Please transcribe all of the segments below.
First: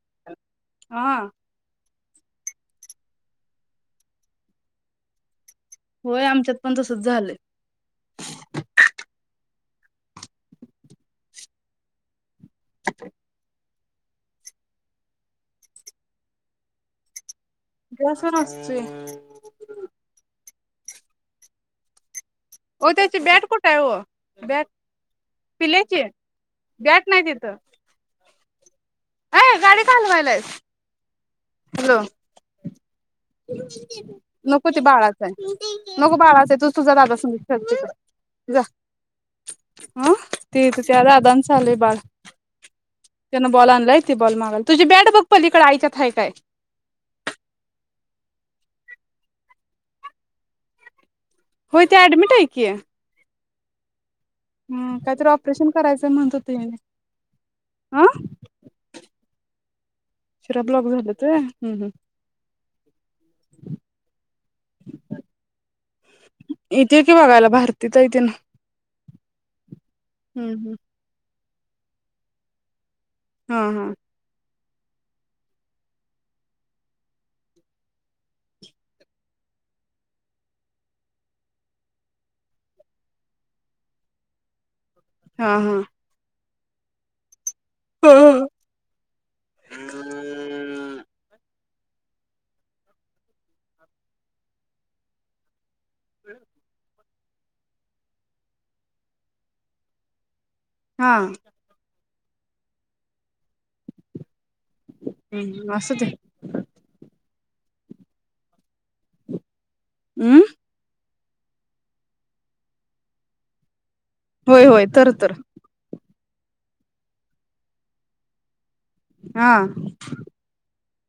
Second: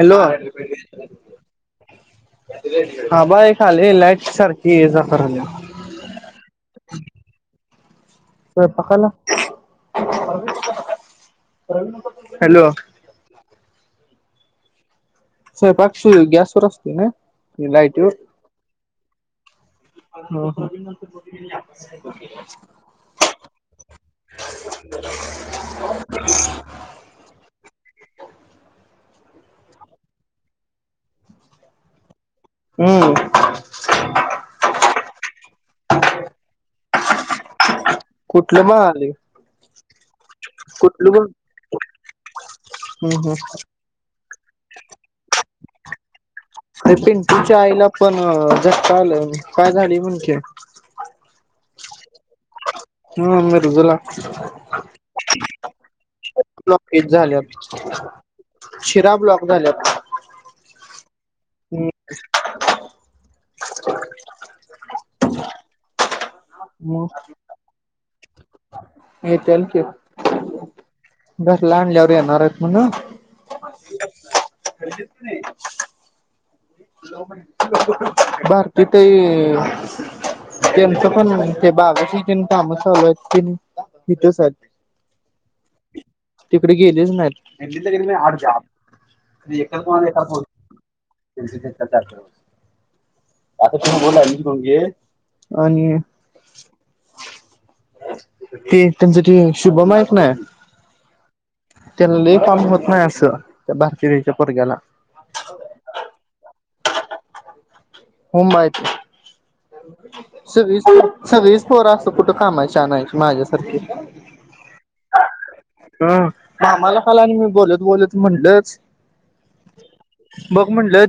Hello हा. हा बा एक लाईट सारखी ये -जा कराल्या होय आमच्यात पण तसंच झालंय. स्वयंपाकाला हॅलो स्वयपाक गॅसवरअसतोय ना? लाईटीवर गॅसवर असतोय [unintelligible] ओ त्याची बॅट कुठे आहे हो बॅट पिल्याची बॅट नाही तिथं अ गाडी का हलवायला आहेस? हॅलो! हम्म नको ते बाळाचं आहे नको बाळाच आहे तूझ तू जा दादा संग खेळ कुठलं जा मग आले तिकडे जा अ कुठलं बघ दादांचं आलंय बाळ हम्म त्यानं हम्म बॉल आणलाय ते बॉल मागालय तुझी बॅट बघ पली कळाआई आहे काय? अरे पिंटूच्या आईला पण झटका आलाय म्हण काय झालंय म्हण की होय ते ॲडमीट आहे कि हम्म मिरजला हम् काहीतरी ऑपरेशन करायचं म्हणत होते ह्यांनी ब्लॉकेज झाल्यात हं शिरा ब्लॉक झाल्यात शिरा ब्लॉक झालेत ते हम् हम् येत्या कि मग बघायला भारती ताई तेन हम्म हम्म. [unintelligible] घरला आणल्यावर येणार आहेत म्हणं हा हा. [inaudible] कधीच नाही भारती ताई त्यांचं पण ते बागाशी काम चालू आहेत ते इथंच आहेत हा हा तिकडे गेलेच नाहीत [unintelligible] चार आता तुम्ही बोला मी कोून घे आणि ते त्यांच्या शुभम आहेत ना हा त्या काम होत नाही असं त्या भारतीयच्या हम्म आसच ये हो म हम्म सगळी सगळीच पोर आस कुठ कामाची आणायची माझ्यासारखी होय होय तर तर हं मामाला काल आणि मी बोलत बोलत म्हणलच हा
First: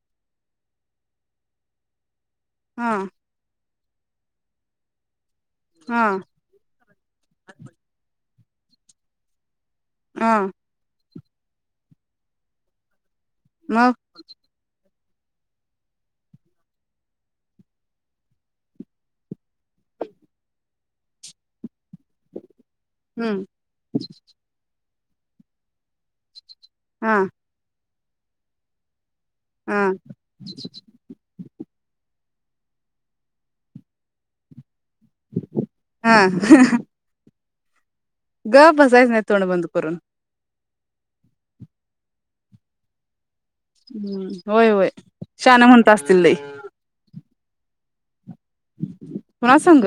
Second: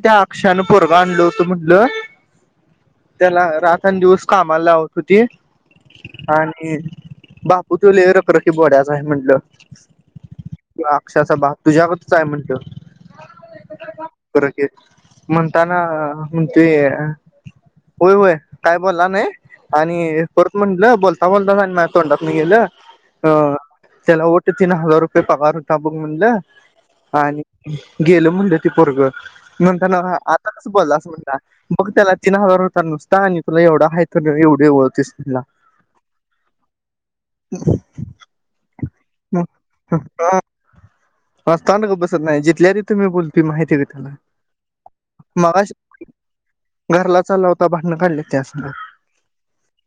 त्या अक्षानं पोरगं आणलं होत म्हटलं हा त्याला रात आणि दिवस कामाला लावत होती हा आणि बापू तो लय रखरख ती बोड्याच हाय म्हटलं हा अक्षाचा बाप तुझ्यावर चा हाय म्हणलं मग परत तेच म्हणताना म्हणतोय होय होय काय बोलला नाही आणि परत म्हटलं बोलता बोलता आणि माझ्या तोंडात न गेलं. हम्म ह तेला वाटल तिन हजार ते पगार आता बघ म्हणलं हा आणि गेलं म्हणलं ते पोरग हा नंतर आताच बोललासं म्हणता बग त्याला तीन हजार नुसत आणि तुला एवढा आहे तर एवढे म्हणला हा ह ह ह गप बस जायच नाही तोंड बंद करून हस्ता ना गप बसत नाही मी जितल्या तिथ बोल हम्म होय होय शान म्हणत असतील लय चाला होता भांडण काडली त्यासनी कुणा संग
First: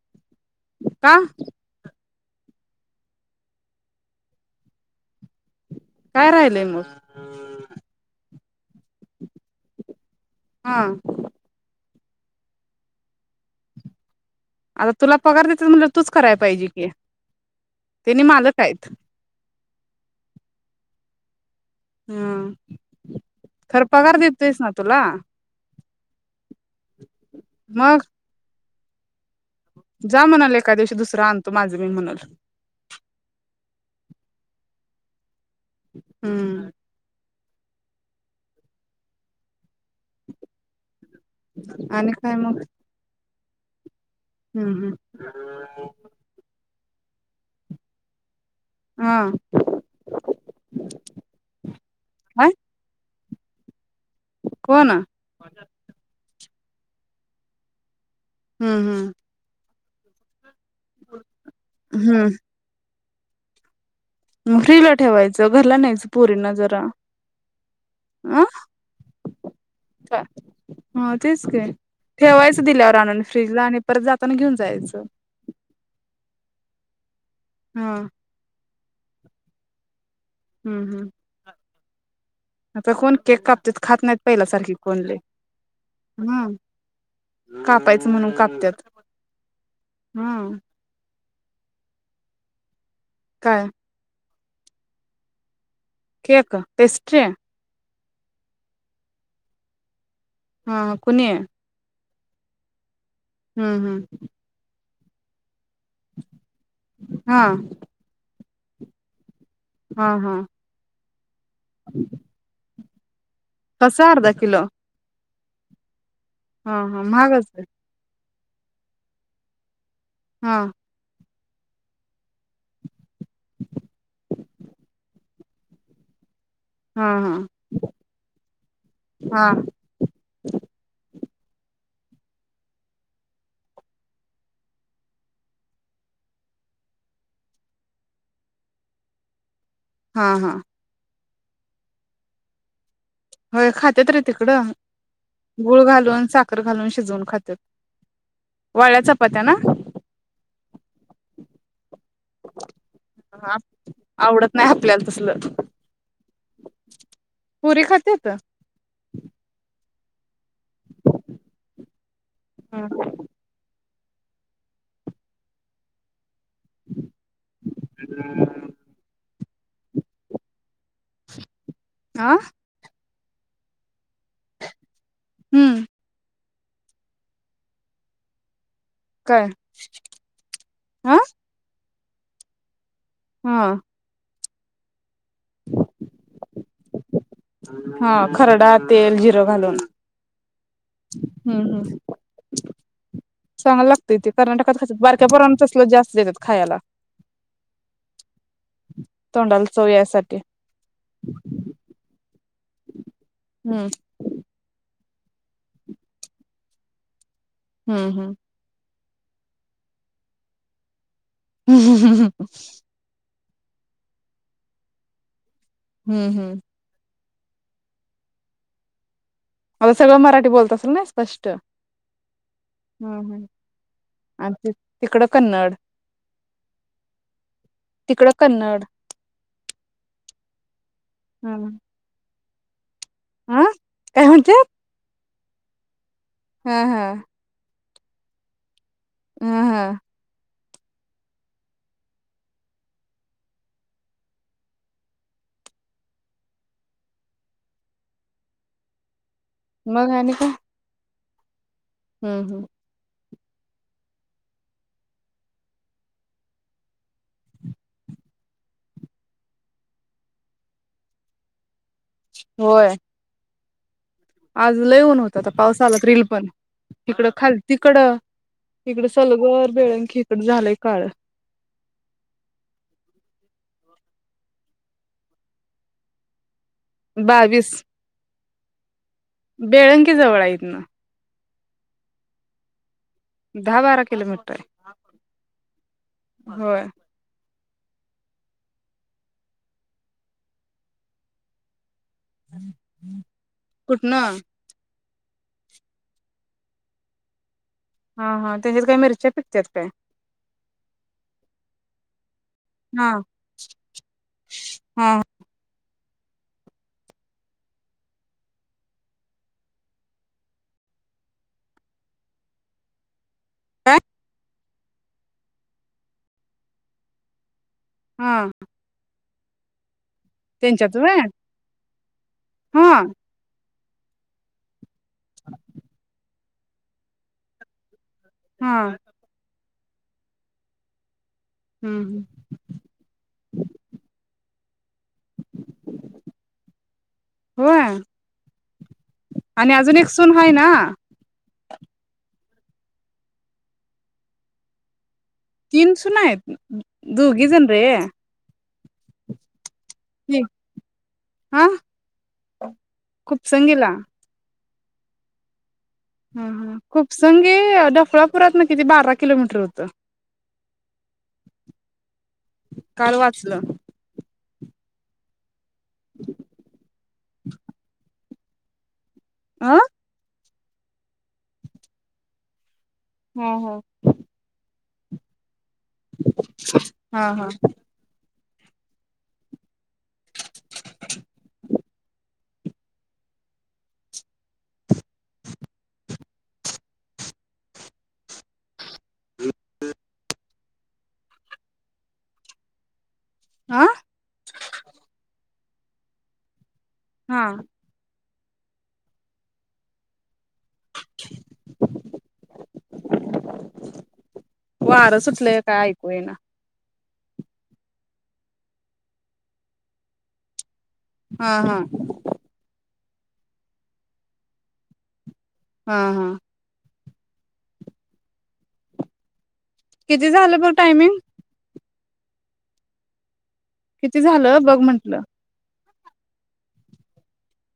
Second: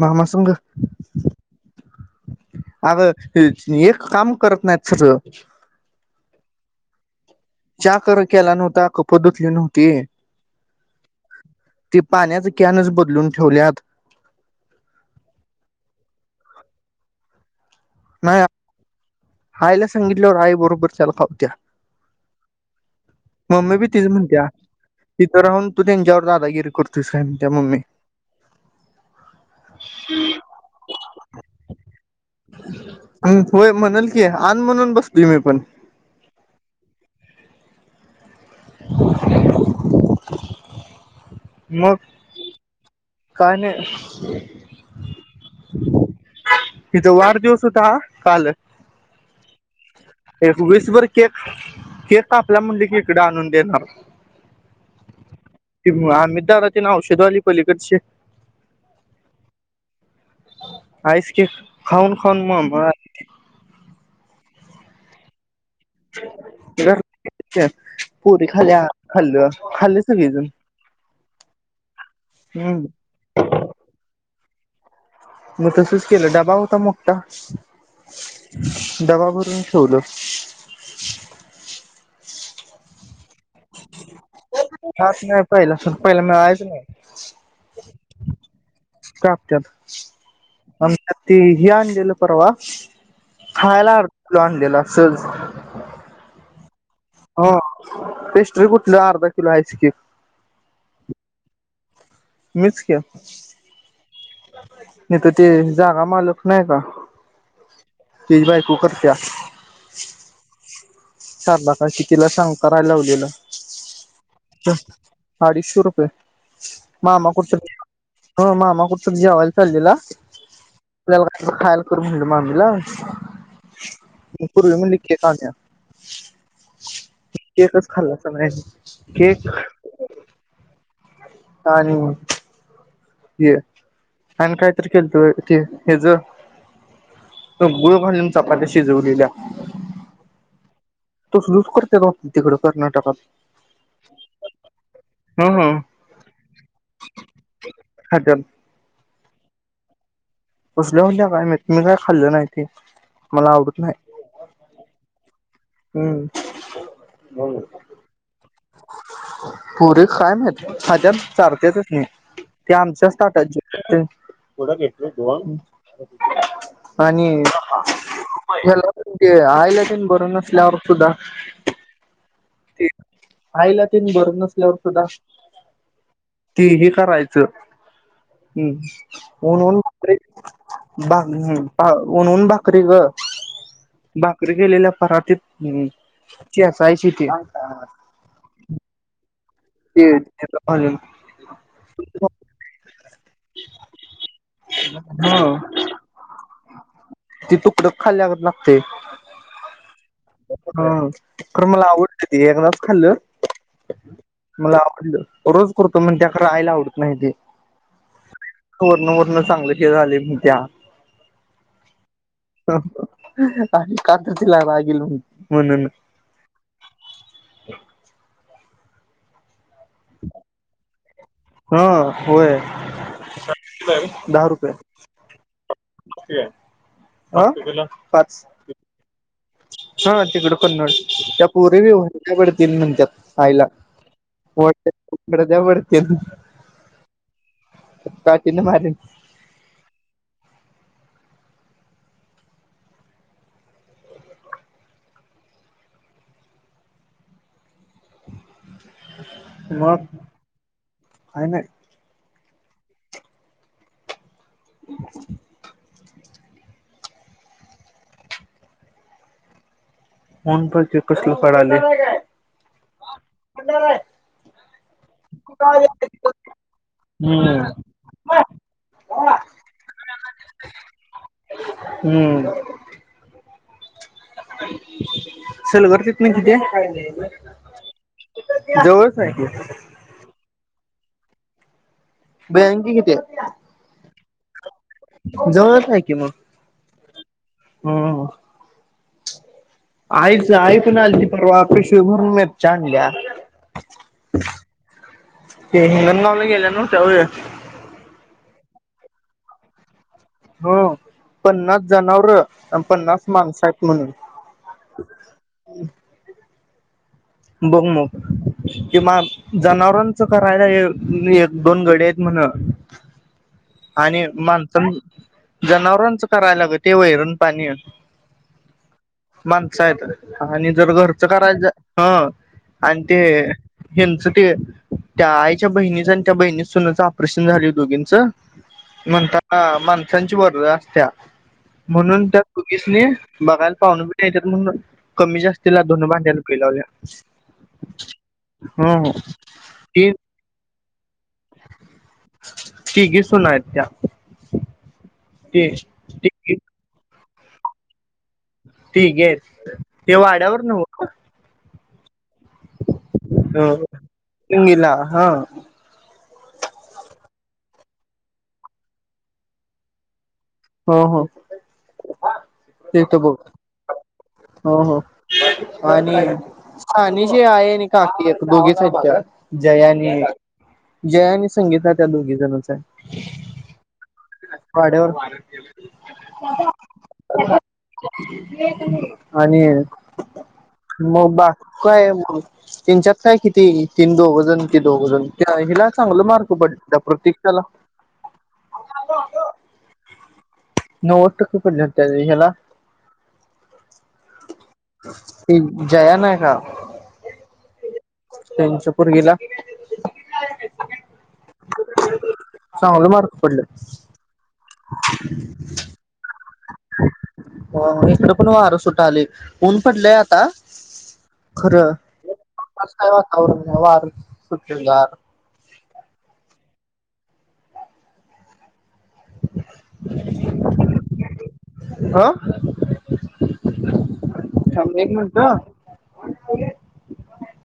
मामासंग का आग हे नी एक काम करत नाहीत सरळ काय राहिलंय मग च्या कर केला न हो ता कप धुतली न्हवती हा ती पाण्याच कॅनच बदलून ठेवल्यात आता तुला पगार देतेत म्हणल्यावर तूच करायला पाहिजे की त्यांनी नाही मालक आहेत आयला सांगितल्यावर आई बरोबर त्याला त्या हम्म मम्मी खर बी तीच पगार म्हणत्याय देतोयस ना तुला तिथं राहून तू त्यांच्यावर दादागिरी कर तुयस काय म्हणती मम्मी मग जा म्हणल एका दिवशी दुसर आणतो माझं मी म्हणल होय म्हणल की आण म्हणून बसतोय मी पण हम्म मग आणि काय मग काय नाय? हम्म हम् तिथ वाढदिवस होता काल हा एक विसभर केक केक काय कापल्या म्हणल की तिकड आणून देणार कोण तेमुळ आम्हीच [unintelligible] औषध वाली पलीकडचे हम्म हम्म आईस केक खाऊन खाऊन मळ मळाय म फ्रिज ला ठेवायचं घरला नाहीच पोरी ना जरा घर अं पुरी खाल्या खाल्लं खाल्ले सगळेजण तेच की ठेवायचं दिल्यावर हम्म आणून फ्रीजला आणि परत जाताना घेऊन जायच मग तसच केलं डबा होता मो ठ्ठा हा डबा भरून ठेवलं. हम्म हम्म आता कोण केक कापतेत खात नाहीत. पहिल्यासारखी कोण खात लय नाही पहिल्या पहिला हा मिळायच नाही. कापायचं म्हणून कापत्यात कापत्यात हा ते हि आणलेलं परवा काय खायला प्लो आणलेला सहज केक? पेस्ट्री? हो पेस्ट्री कुठलं अर्धा किलो आईस केक हा कुनी मिच कि हम्म हम्म नाईतं ते जागा मालक नाही का हा तेजी बायको करत्या हा हा शारदा काकी तीला सांगता बाहेर लावलेलं. कसं अर्धा किलो? अडीचशे रुपये. हं हं महागअसलं? हो मामा कुठं तर जेवाय चाललेला हा तवर खायाला करून दिलं मामीला. पुरवी मी लिखी खाण्या हा हा केकच खाल्लासा व्हय. हा केक आणि हे आणि कायतरी केलतं बइ ते हेज त गुळ घालून चपात्या शिजवलेल्या. हा हा तसलच करत्यात वाटतं तिकडं कर्नाटकात. होय खात्यात रे तिकडं ह ह गूळ घालून, साखर घालून, शिजवून खात्यात खात्यात वाळ्याचप पात्या ना? कसल्या हुत्या काय मइत. मी काय खाल्लं नाही ते मला ह आवडत आवडत नाही आपल्याला तसल. हूं खात्यात? पुरी खाय म्हेत खात्यात चाारत्यातच की ते आमच्याच ताटात जे थोडा घेतेल जेवन आणि आ ते आयला तेन बरं नसं चार सुद्धा आ? आईला तीन बरं नसल्यावर सुद्धा हम्म ती हे करायचं [unintelligible] काय? हा हा ऊन ऊन भाकरी ग हा भाकरी केलेल्या परातीत हूं चेचायची ती हा खरडा तेल हे [unintelligible] अजून हम्म हम्म [unintelligible] चांगलं लागतंय ते कर्नाटकात खातात बारक्या हं पोरांना तसलं जास्त देतात खायला. ती तुकड खाल्ल्यागत लागतंय तोंडाला चव यायसाठी. हं खरं मला आवडतं ते एकदाच हम्म खाल्लं मला आवडलं रोज करतो मण त्याकड आयला आवडत नाही ते हूं हूं वरनं वरनं चांगल हे झालेलन त्या हूं हूं हूं हूं [unintelligible] का त तिला राग येईल म्हणून हूं हूं [inaudible] अ सगळं मराठी बोलत असल नाय हां होय हम्म. [unintelligible] दहा आणि रुपये. तिकडं कन्नड [unintelligible] आं तिकडं पाच कन्नड हा तिकडं कन्नड त्या पोरी हा बी हो उघडतील नंतर आयला काय म्हणत्यात? वट [unintelligible] हा हा काठीनं मारीन. हां हां [inaudible] मग आणि काय? काय नई हम्म [inaudible] ऊन बग की कसल पडालय. होय [unintelligible] आज लै ऊन होतं आता पाऊस आला तर यील पण तिकडं हम्म खालतिकडं तिकडं सलगर बेळंकी इकडं झालंय काळं. हम्म सलगर तिथनं कितीए? [unintelligible] जवळ बेळंगी जवळ हाय इथनं. बँक कि दहा बारा किलोमीटर ताय जवळच हाय कि म. हं ह आईच आई पण आलती परवा पिश पीव्हर मीरच्या कुठनं आणल्यात. ते हिंगंणगावला गेल्यालो त्याव हा हा त्याच्यात काय मिरच्या पिकत्यात काय ह पन्नास जनावर अन हा पन्नास माणस आहेत म्हणून. हा बघ मग किंमान जनावरांचं करायला एक एक दोन गडी आहेत म्हण. काय आणि मन जनावरांचं करायलाग ते वैरण पाणी. हा माणस हायत. आणि जर त्यांच्यात व्हय घरचं करायच हा हा आणि ते हेंच ते त्या आईच्या बहिणीचा त्या बहिणीच्या सुनच ऑपरेशन झालय दोघिन च हा म्हणता हा माणसांची वरदळ असत्या हम्म म्हणून त्या कुकीसने बघायला पाहून बि ऊन कमी जास्तीला धून भांड्याला बी लावल्या होय ह आणि आजून एक सून हाय ना [inaudible] तीघी सुना आहेत त्या ती तीन सुना येत तिघी दोघी जण रे तिघी येत हे वाड्यावर नव खूपसंगीला [unintelligible] हा- हा हा खुपसंगे डफळापुरातन किती बारा किलोमीटर होतं हो हो हे इथ काल बघू वाचलं हो हो आणि आणिजे आहे नि काकी येत दोघीच हायेत का अ हा जया नी जया आणि संगीता त्या दोघी जणच आहे हम् हम वाड्यावर हा हा आणि मग बा काय मग त्यांच्यात काय किती तीन दोघजण ते दोघजण त्या हिला चांगल मार्क पडत प्रतीक्षेला [unintelligible] नव्वद टक्के पडले त्या ह्याला आ [unintelligible] जया नाही का हा त्यांच्यापूर गेला चांगलं मार्ग पडलं वार सुटलंय का ऐकू ये ना हो इकडं पण वार सुटाले ऊन पडलंय आता हा हा खरं आज काय वातावरण झालं वार सुटलेल गार हम हम किती झालं भाऊ टायमिंग आ किती झालं बघ म्हंटलं [unintelligible]